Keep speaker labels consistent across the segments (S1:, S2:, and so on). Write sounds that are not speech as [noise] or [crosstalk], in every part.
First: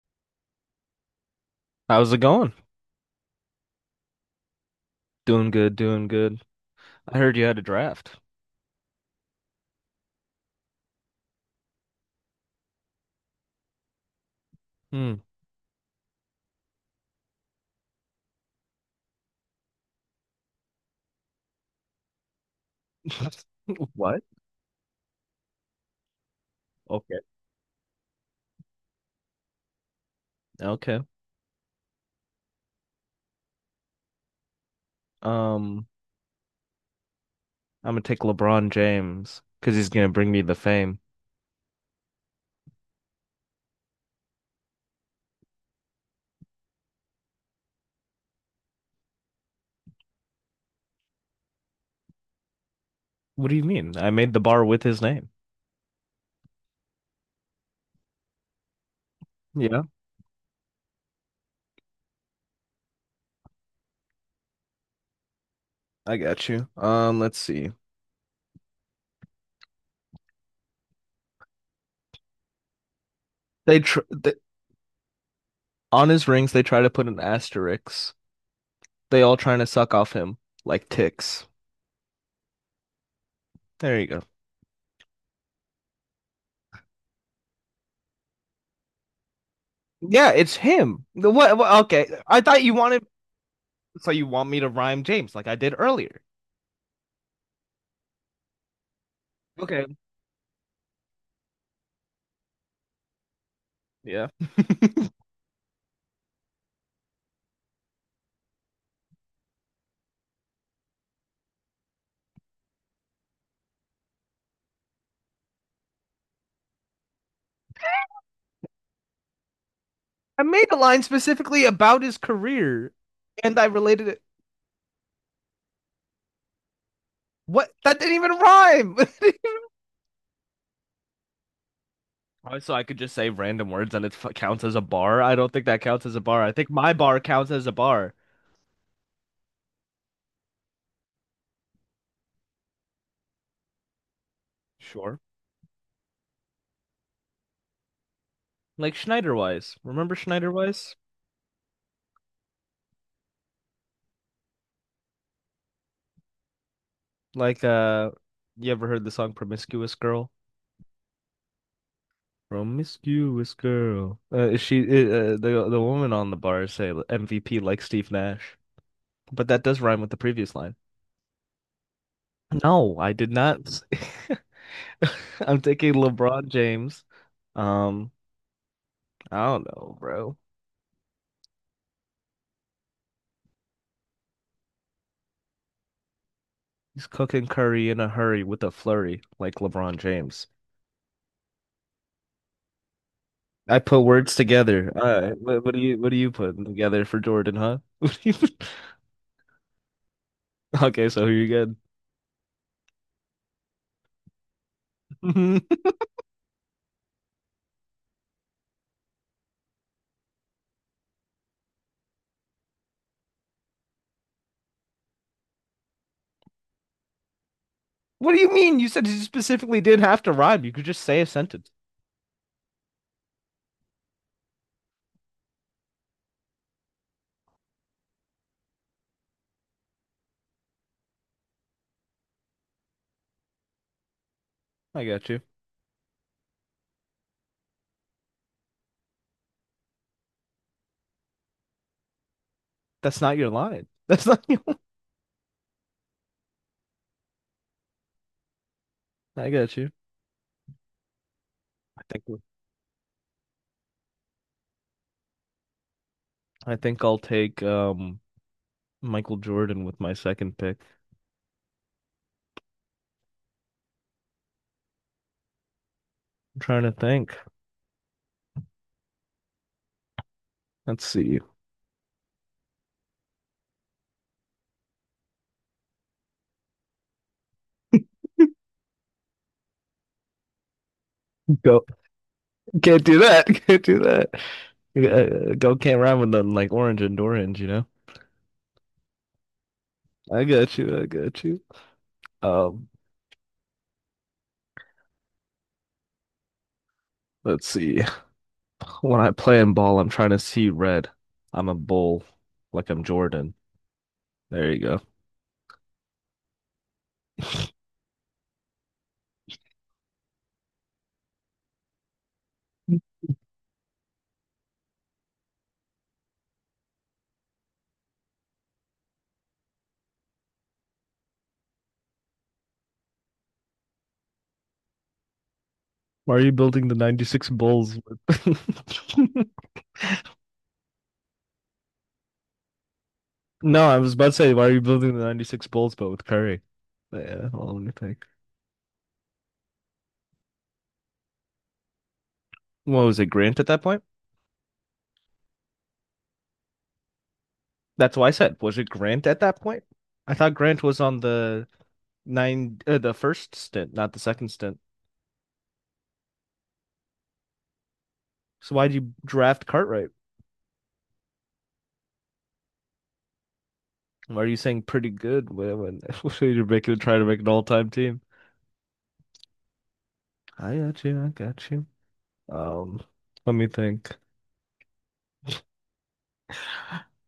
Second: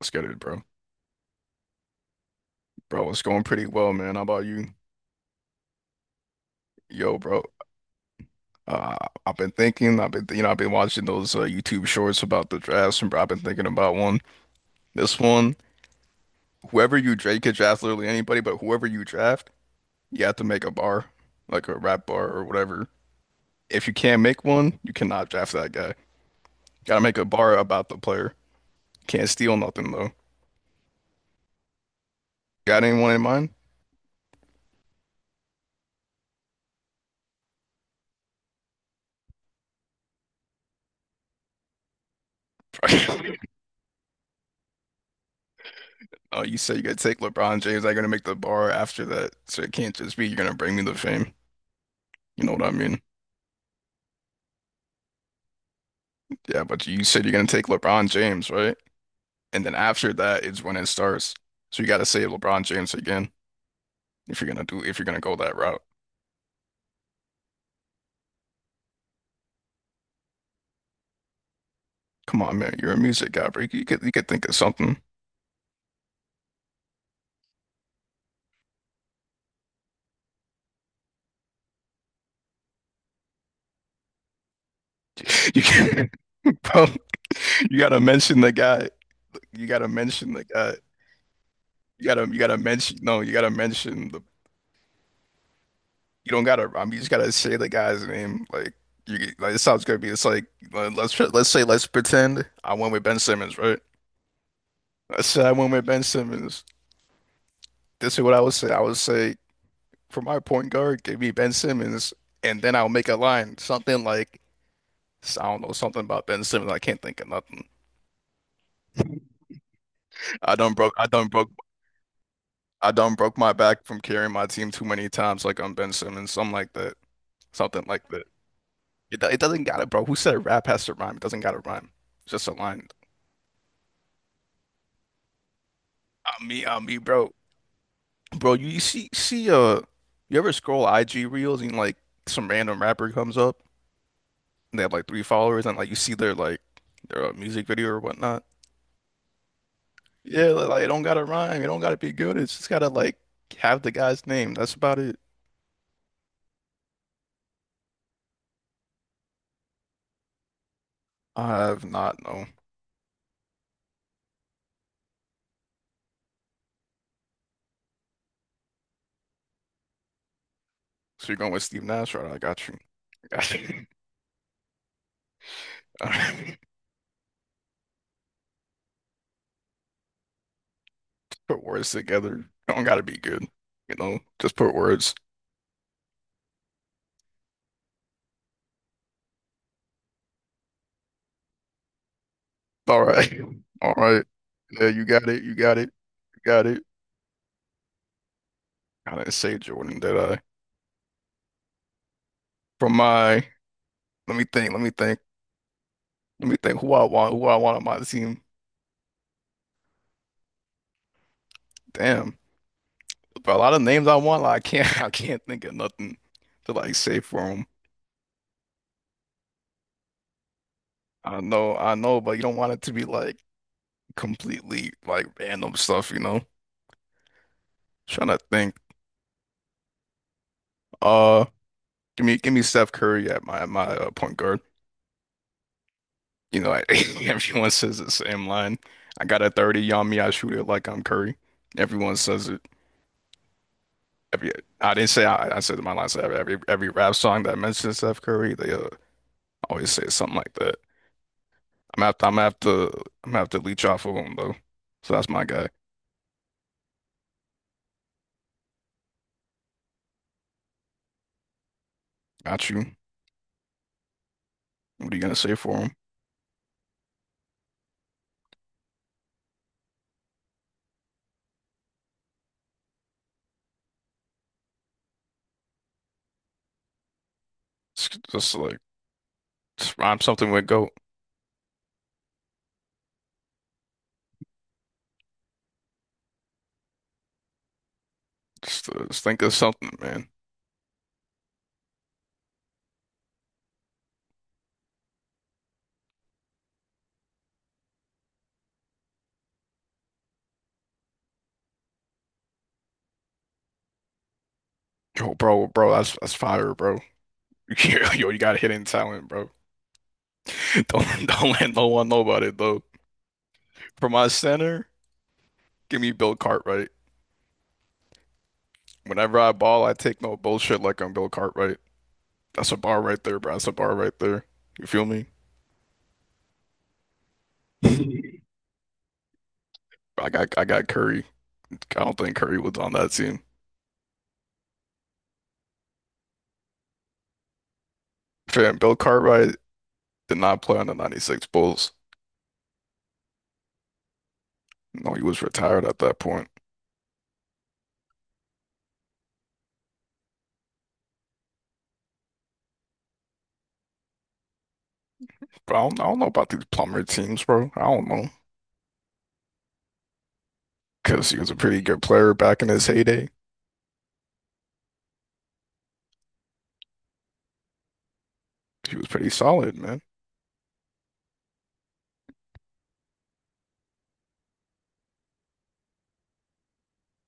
S1: Let's get it, bro.
S2: How's it going?
S1: Bro, it's going pretty well, man. How about you?
S2: Doing good, doing good.
S1: Yo,
S2: I heard
S1: bro.
S2: you had a draft.
S1: Uh, I've been thinking. I've been, I've been watching those YouTube shorts about the drafts, and bro, I've been thinking about one.
S2: Hmm.
S1: This one, whoever you draft, you could draft literally anybody, but whoever you draft, you have to make a bar, like a rap bar or whatever.
S2: [laughs]
S1: If you can't
S2: What?
S1: make one, you cannot draft that guy. Gotta make
S2: Okay.
S1: a bar about the player. Can't steal nothing though.
S2: Okay.
S1: Got anyone in mind?
S2: Um, I'm gonna take LeBron James because he's gonna bring me the fame.
S1: [laughs] Oh, you said you gotta take LeBron James. I gotta make the bar after that, so it can't just be you're gonna bring me the fame. You know what I mean?
S2: What do you mean? I made the bar with his name.
S1: Yeah, but you said you're gonna take LeBron James, right? And then
S2: Yeah,
S1: after that is when it starts. So you gotta save LeBron James again if you're gonna go that route.
S2: I got you. Let's see.
S1: Come on, man, you're a music guy, bro.
S2: They
S1: You
S2: tr
S1: could you could
S2: th
S1: think of something.
S2: On his rings they try to put an asterisk. They all trying to suck off him like ticks. There you go.
S1: [laughs] You can, [laughs] bro, you gotta mention the guy. You gotta
S2: Yeah,
S1: mention the
S2: it's
S1: guy.
S2: him. What?
S1: You
S2: Okay,
S1: gotta you
S2: I
S1: gotta
S2: thought you
S1: mention
S2: wanted.
S1: no, you gotta mention
S2: So
S1: the
S2: you want me to rhyme James like I did earlier?
S1: you don't gotta I mean you just gotta say the guy's name. Like you like it sounds
S2: Okay.
S1: good, but it's like let's say let's pretend I went with Ben Simmons, right?
S2: Yeah.
S1: Let's say I went with Ben Simmons. This is what I would say. I would say for my point guard, give me Ben Simmons, and then I'll make a line, something like I don't know, something about Ben Simmons. I can't think of nothing.
S2: I
S1: I
S2: made
S1: done
S2: a
S1: broke,
S2: line
S1: I done broke,
S2: specifically about his career,
S1: I done broke my
S2: and I
S1: back from
S2: related it.
S1: carrying my team too many times, like I'm Ben Simmons, something like that,
S2: What?
S1: something
S2: That
S1: like
S2: didn't
S1: that.
S2: even rhyme. [laughs]
S1: It doesn't gotta, bro. Who said rap has to rhyme? It doesn't gotta rhyme. It's just a
S2: So I
S1: line.
S2: could just say random words and it counts as a bar. I don't think that counts as a bar.
S1: I'm
S2: I
S1: me,
S2: think
S1: I'm
S2: my
S1: me,
S2: bar
S1: bro.
S2: counts as a bar.
S1: Bro, you see, you ever scroll IG reels and like some random rapper comes up and they have like
S2: Sure.
S1: three followers and like you see their like their music video or whatnot.
S2: Like Schneiderwise. Remember
S1: Yeah, like it
S2: Schneiderwise?
S1: don't gotta rhyme. It don't gotta be good. It's just gotta like have the guy's name. That's about it.
S2: Like you ever heard the song "Promiscuous Girl"?
S1: I have not, no.
S2: Promiscuous girl. She the woman on the bar say MVP like Steve Nash, but that does rhyme with the previous line.
S1: So you're going with Steve Nash, right? I got you.
S2: No, I did
S1: I got
S2: not.
S1: you.
S2: [laughs] [laughs] I'm taking
S1: [laughs] All
S2: LeBron
S1: right.
S2: James. Um, I don't know, bro.
S1: Put words together. Don't gotta be good. You know, just put words.
S2: He's cooking curry in a hurry with a flurry, like LeBron James.
S1: All right.
S2: I
S1: [laughs] All
S2: put
S1: right.
S2: words
S1: Yeah,
S2: together. All
S1: you got
S2: right,
S1: it. You
S2: what, what
S1: got
S2: do
S1: it.
S2: you what do you
S1: You
S2: putting
S1: got it.
S2: together for Jordan, huh? [laughs] What do you- put-
S1: I didn't say Jordan, did I?
S2: [laughs] Okay, so you're good.
S1: From my, let me think. Let me think.
S2: [laughs]
S1: Let me think. Who I want? Who I want on my team? Damn. But a lot of names I want, like, I can't. [laughs] I can't think of nothing to like say for 'em.
S2: What do you mean? You said you specifically didn't have to rhyme. You could just say a sentence.
S1: I know, but you don't want it to be like completely like random stuff, you know? Trying to think. Uh, give me Steph Curry at my point guard.
S2: I got you.
S1: You know, I, [laughs] everyone says the same line. I got a 30 on me. I shoot it like I'm Curry. Everyone says it.
S2: That's not your line. [laughs] That's not
S1: Every
S2: your.
S1: I didn't say I said my line. So every rap song that mentions Steph Curry, they
S2: [laughs] I got you.
S1: always say something like that.
S2: I think
S1: I'm gonna have to leech off of him though. So that's my guy.
S2: I think I'll take Michael Jordan with my second pick.
S1: Got you. What are you gonna say for him?
S2: I'm trying to think. Let's see.
S1: It's just like. Just rhyme something with goat.
S2: Go Can't do that. [laughs] Can't do that. Go can't rhyme with nothing like orange and orange, you know?
S1: Just think of something, man.
S2: I got you. I got you. Um, let's see. [laughs] When I play in ball, I'm trying to see red. I'm a bull, like I'm Jordan. There you go.
S1: Yo, bro, that's fire, bro. [laughs]
S2: [laughs]
S1: Yo, yo, you got hidden talent, bro. [laughs] Don't let no one know about it though. For my center, give me Bill Cartwright. Whenever I ball, I take no bullshit like I'm Bill Cartwright. That's a bar right there, bro. That's a bar right there. You feel me?
S2: Why are you building the 96
S1: [laughs] I
S2: Bulls with...
S1: I got Curry. I don't think Curry was on that team.
S2: [laughs] No, I was about to say, why are you building the 96 Bulls but with Curry? But yeah, well, let me think.
S1: Fam, Bill Cartwright did not play on the 96 Bulls.
S2: What was it, Grant at that point?
S1: No, he was retired at that point.
S2: That's why I said, was it Grant at that point? I thought Grant was on the nine the first stint, not the second stint.
S1: But I don't know about these plumber teams, bro. I don't know.
S2: So why did you draft Cartwright?
S1: Because he was a pretty good player back in his heyday.
S2: Why are you saying pretty good [laughs] when, when you're making trying to make an all time team?
S1: He was pretty solid, man.
S2: I got you, I got you. Um, Let me think.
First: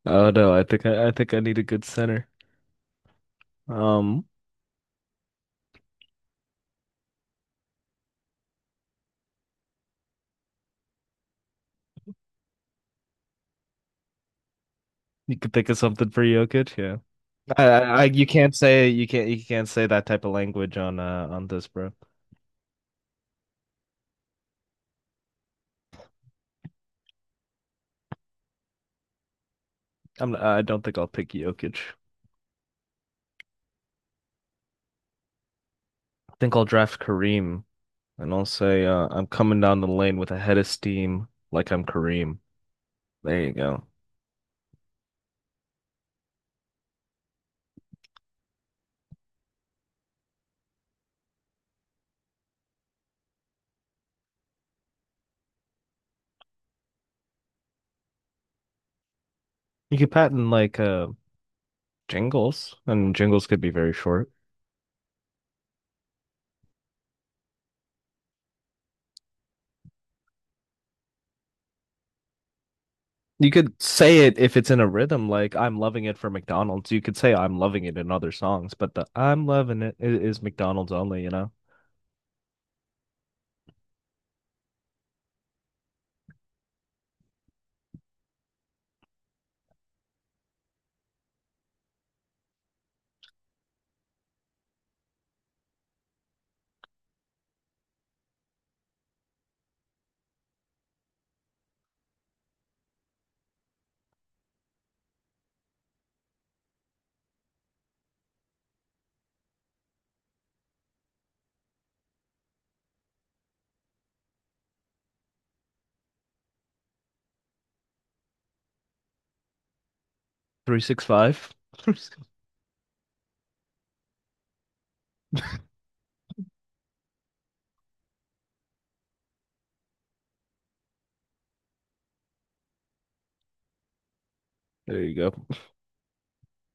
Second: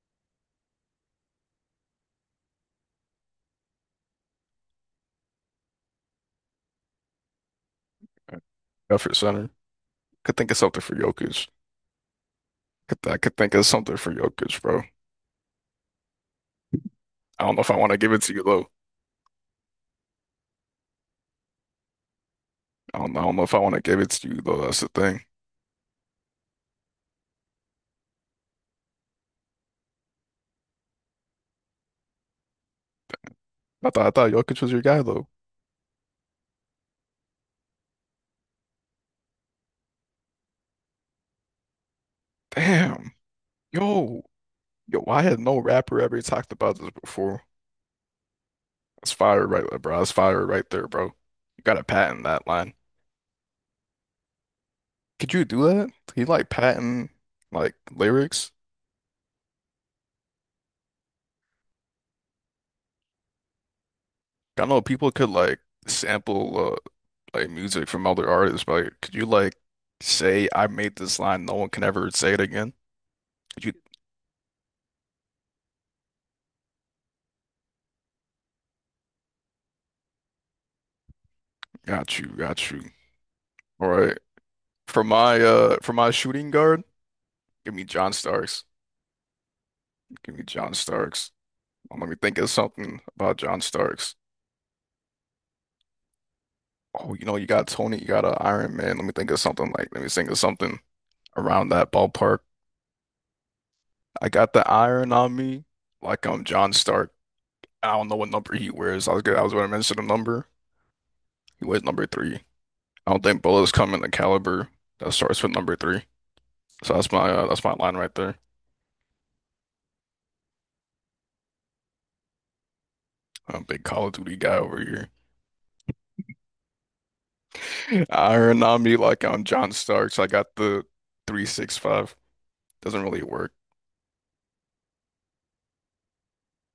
S2: Oh no, I think I need a good center. Um,
S1: Effort center. Could think of something for Jokic. I could think of something for Jokic, bro.
S2: you could think of something for Jokic, yeah.
S1: I don't know if I want to
S2: I
S1: give it
S2: You
S1: to you,
S2: can't
S1: though.
S2: say you can't say that type of language on this, bro.
S1: I don't know if I want to give it to you, though. That's the thing.
S2: I don't think I'll pick Jokic.
S1: I thought Jokic was your guy, though.
S2: I think I'll draft Kareem. And I'll say, I'm coming down the lane with a head of steam like I'm Kareem.
S1: Damn.
S2: There you go.
S1: Yo. Yo, I had no rapper ever talked about this before. That's fire right there, bro. That's fire right there, bro. You gotta patent that line. Could you do that? Can you like patent like lyrics?
S2: You could patent like jingles, and jingles could be very short.
S1: I don't know, people could like sample like music from other artists, but like, could you like say I made this line, no one can ever say it again?
S2: You
S1: You
S2: could say it if it's in a rhythm, like I'm loving it for McDonald's. You could say I'm loving it in other songs, but the I'm loving is McDonald's only, you know?
S1: got you. All right. For my shooting guard, give me John Starks. Give me John Starks. Let me think of something about John Starks. Oh, you know, you got Tony, you got an Iron Man. Let me think of something like let me think of something around that ballpark. I got the iron on me, like I'm John Stark. I don't know what number he wears. I was good. I was going to mention a number. He weighs number three. I don't think bullets come in the caliber that starts with number three. So that's my line right there.
S2: 365. [laughs]
S1: I'm a big Call of Duty guy over here. [laughs] Iron on me like I'm John Starks. I got the 365. Doesn't really work.
S2: There you go.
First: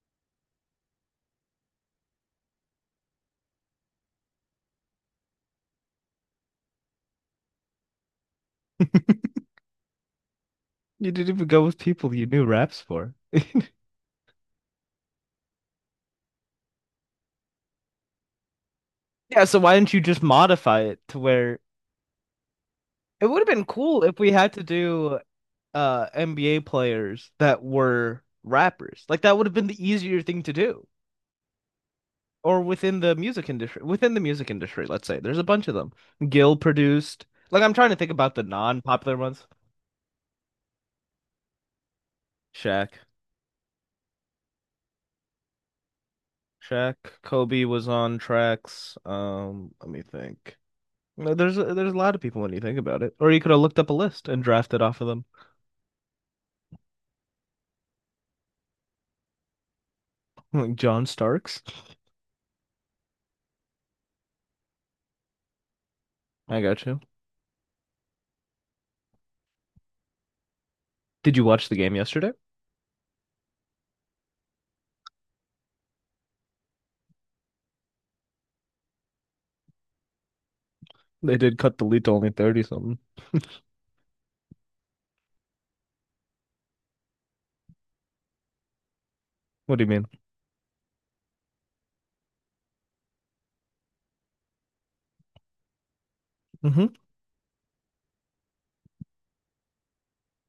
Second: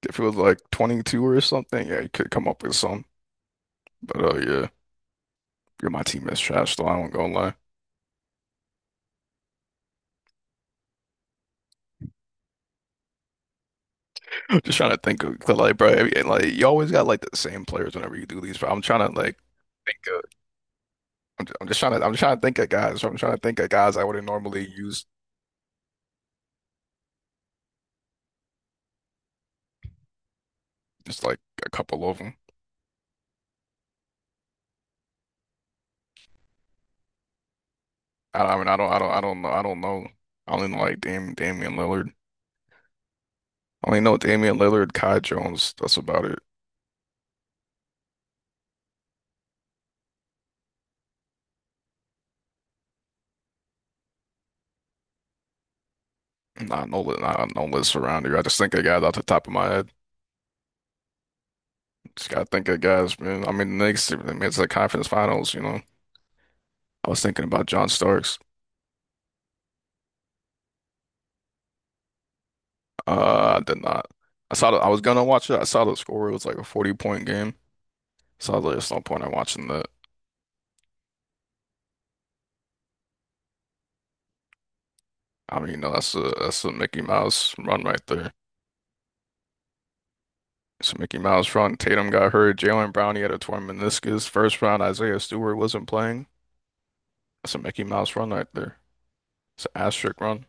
S1: If it was like 22 or something, yeah, you could come up with some. But yeah, you're my team is trash, though. I won't go and lie.
S2: [laughs] You didn't even go with people you knew raps for.
S1: [laughs] Just trying to think of 'cause, like, bro, like you always got like the same players whenever you do these. But I'm trying to like
S2: Yeah, so why didn't you
S1: think of.
S2: just modify it to where
S1: I'm just trying to. I'm just trying to think of guys. I'm
S2: it
S1: trying
S2: would
S1: to
S2: have
S1: think
S2: been
S1: of guys
S2: cool
S1: I
S2: if
S1: wouldn't
S2: we had to
S1: normally use.
S2: do NBA players that were rappers. Like that would have been the easier thing to do.
S1: Just like a couple of them.
S2: Or within the music industry, within the music industry, let's say. There's a bunch of them. Gil produced. Like I'm trying to think about
S1: I,
S2: the
S1: I mean, I don't, I don't,
S2: non-popular
S1: I don't
S2: ones.
S1: know. I don't know. I only know like Damian Lillard.
S2: Shaq.
S1: I only know Damian Lillard, Kai Jones. That's about it.
S2: Shaq, Kobe was on tracks. Let me think. No, there's there's a lot of people when you think about it. Or you could have looked up a list and drafted off of them.
S1: Not no list around here. I just think of guys off the top of my head.
S2: Like John Starks.
S1: Just gotta think of guys, man. I mean, the Knicks. I mean, it's the conference finals. You know,
S2: I got you.
S1: I was thinking about John Starks.
S2: Did you watch the game yesterday?
S1: I did not. I was gonna watch it. I saw the score. It was like a 40 point game. So I was like, there's no point in watching that.
S2: They did cut the lead to only 30 something.
S1: I mean, you know, that's a Mickey Mouse run right there.
S2: What do you mean?
S1: So Mickey Miles front, Tatum got hurt, Jalen Brown he had a torn meniscus. First round, Isaiah Stewart wasn't playing.
S2: Hmm.
S1: That's a Mickey Mouse run right there. It's an asterisk run.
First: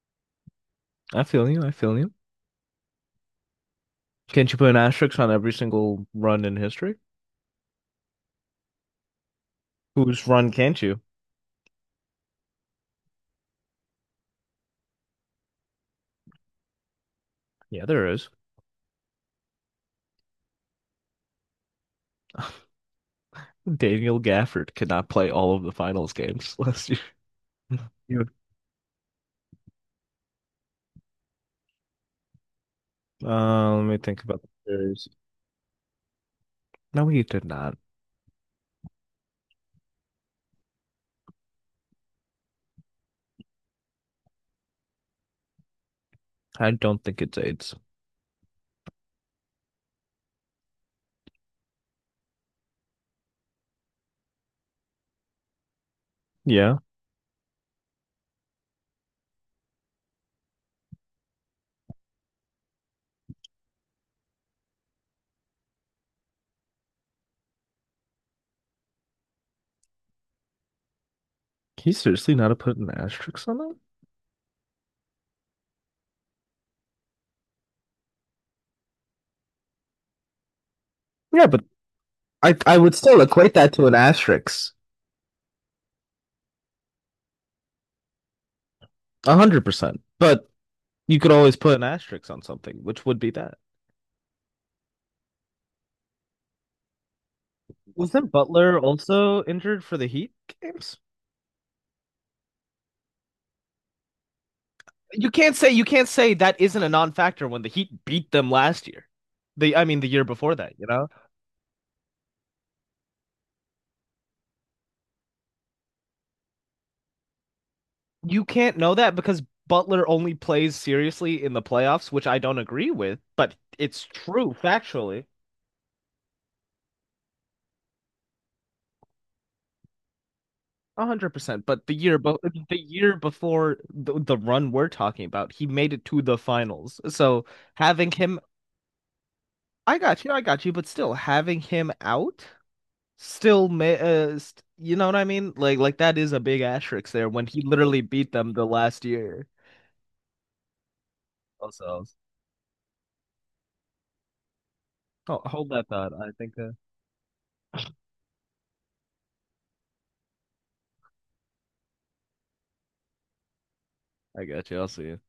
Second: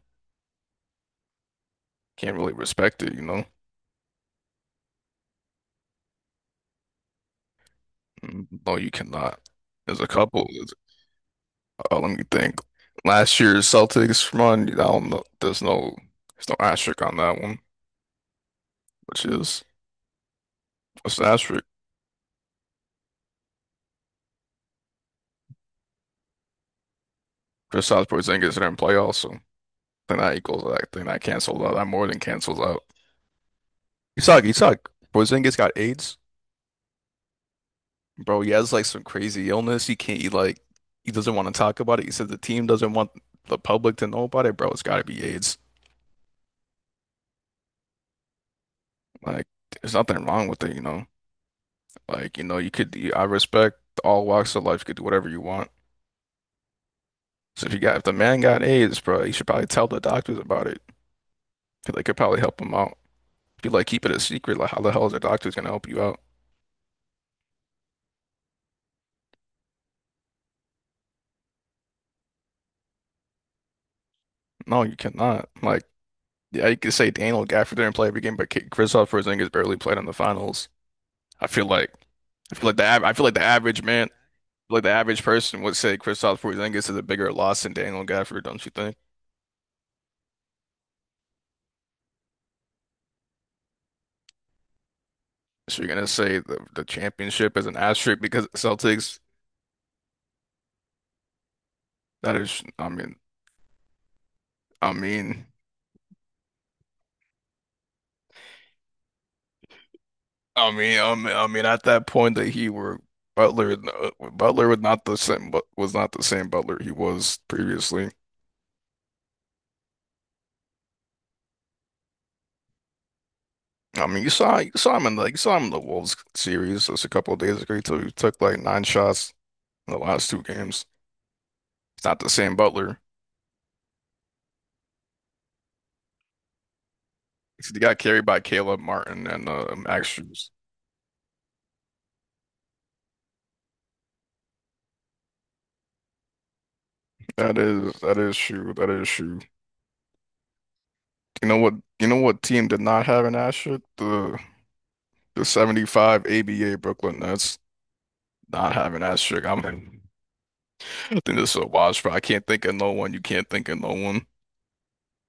S2: I feel you. I feel you.
S1: Can't really respect it, you know?
S2: Can't you put an asterisk on every single run in history?
S1: Mm, no, you cannot. There's a
S2: Whose
S1: couple.
S2: run
S1: There's-
S2: can't you?
S1: Let me think. Last year's Celtics run, I don't know. There's no asterisk on that one,
S2: Yeah, there is.
S1: which is it's an asterisk.
S2: Daniel Gafford could not play all of the finals games last year. [laughs]
S1: Kristaps
S2: You.
S1: Porzingis didn't play also. Then that equals that. Then that cancels out. That more than cancels out.
S2: Let me think
S1: You
S2: about
S1: suck.
S2: the
S1: You suck.
S2: series.
S1: Porzingis got AIDS.
S2: No, he did not.
S1: Bro, he has like some crazy illness. He can't, he like, he doesn't want to talk about it. He said the team doesn't want the public to know about it. Bro, it's got to be AIDS.
S2: I don't think it's AIDS.
S1: Like, there's nothing wrong with it, you know? Like, you know, you could, I respect all walks of life. You could do whatever you want.
S2: Yeah.
S1: So if you got, if the man got AIDS, bro, you should probably tell the doctors about it. 'Cause they could probably help him out. If you like keep it a secret, like, how the hell is the doctors gonna help you out?
S2: Can you seriously not have put an asterisk on that?
S1: No, you cannot. Like, yeah, you could say Daniel Gafford didn't play every game, but Kristaps Porzingis barely played in the finals.
S2: Yeah,
S1: I
S2: but
S1: feel like,
S2: I would
S1: I
S2: still
S1: feel like the
S2: equate that
S1: average
S2: to an
S1: man.
S2: asterisk.
S1: Like the average person would say Kristaps Porzingis is a bigger loss than Daniel Gafford, don't you think?
S2: 100%. But you could always put an asterisk on something, which would be that.
S1: So you're gonna say the championship is an asterisk
S2: Wasn't
S1: because
S2: Butler
S1: Celtics?
S2: also injured for the Heat games?
S1: That is, I mean, I mean,
S2: You can't say that isn't a non-factor when the Heat beat them last year. The I mean the year before that, you know?
S1: at that point that he were Butler, Butler was not the same, but was not the same Butler he was previously.
S2: You can't know that because Butler only plays seriously in the playoffs, which I don't agree with, but it's
S1: I mean,
S2: true factually.
S1: you saw him in the Wolves series just a couple of days ago. He took like 9 shots in the last two games.
S2: 100%.
S1: It's not the
S2: But
S1: same
S2: the
S1: Butler.
S2: year before the run we're talking about, he made it to the finals. So
S1: He got
S2: having
S1: carried
S2: him,
S1: by Caleb Martin and
S2: I
S1: Max
S2: got you, I
S1: Strus.
S2: got you. But still, having him out, still, ma st you know what I mean? Like that is a big asterisk there when he literally
S1: That
S2: beat
S1: is
S2: them the
S1: true. That
S2: last
S1: is true.
S2: year.
S1: You know what?
S2: Also,
S1: You know what team did not have an asterisk? The
S2: oh,
S1: the
S2: hold that thought.
S1: 75
S2: I think
S1: ABA Brooklyn Nets not having an asterisk. I think this is a wash, but I can't think of no one. You can't think of no one.
S2: I got you. I'll see you.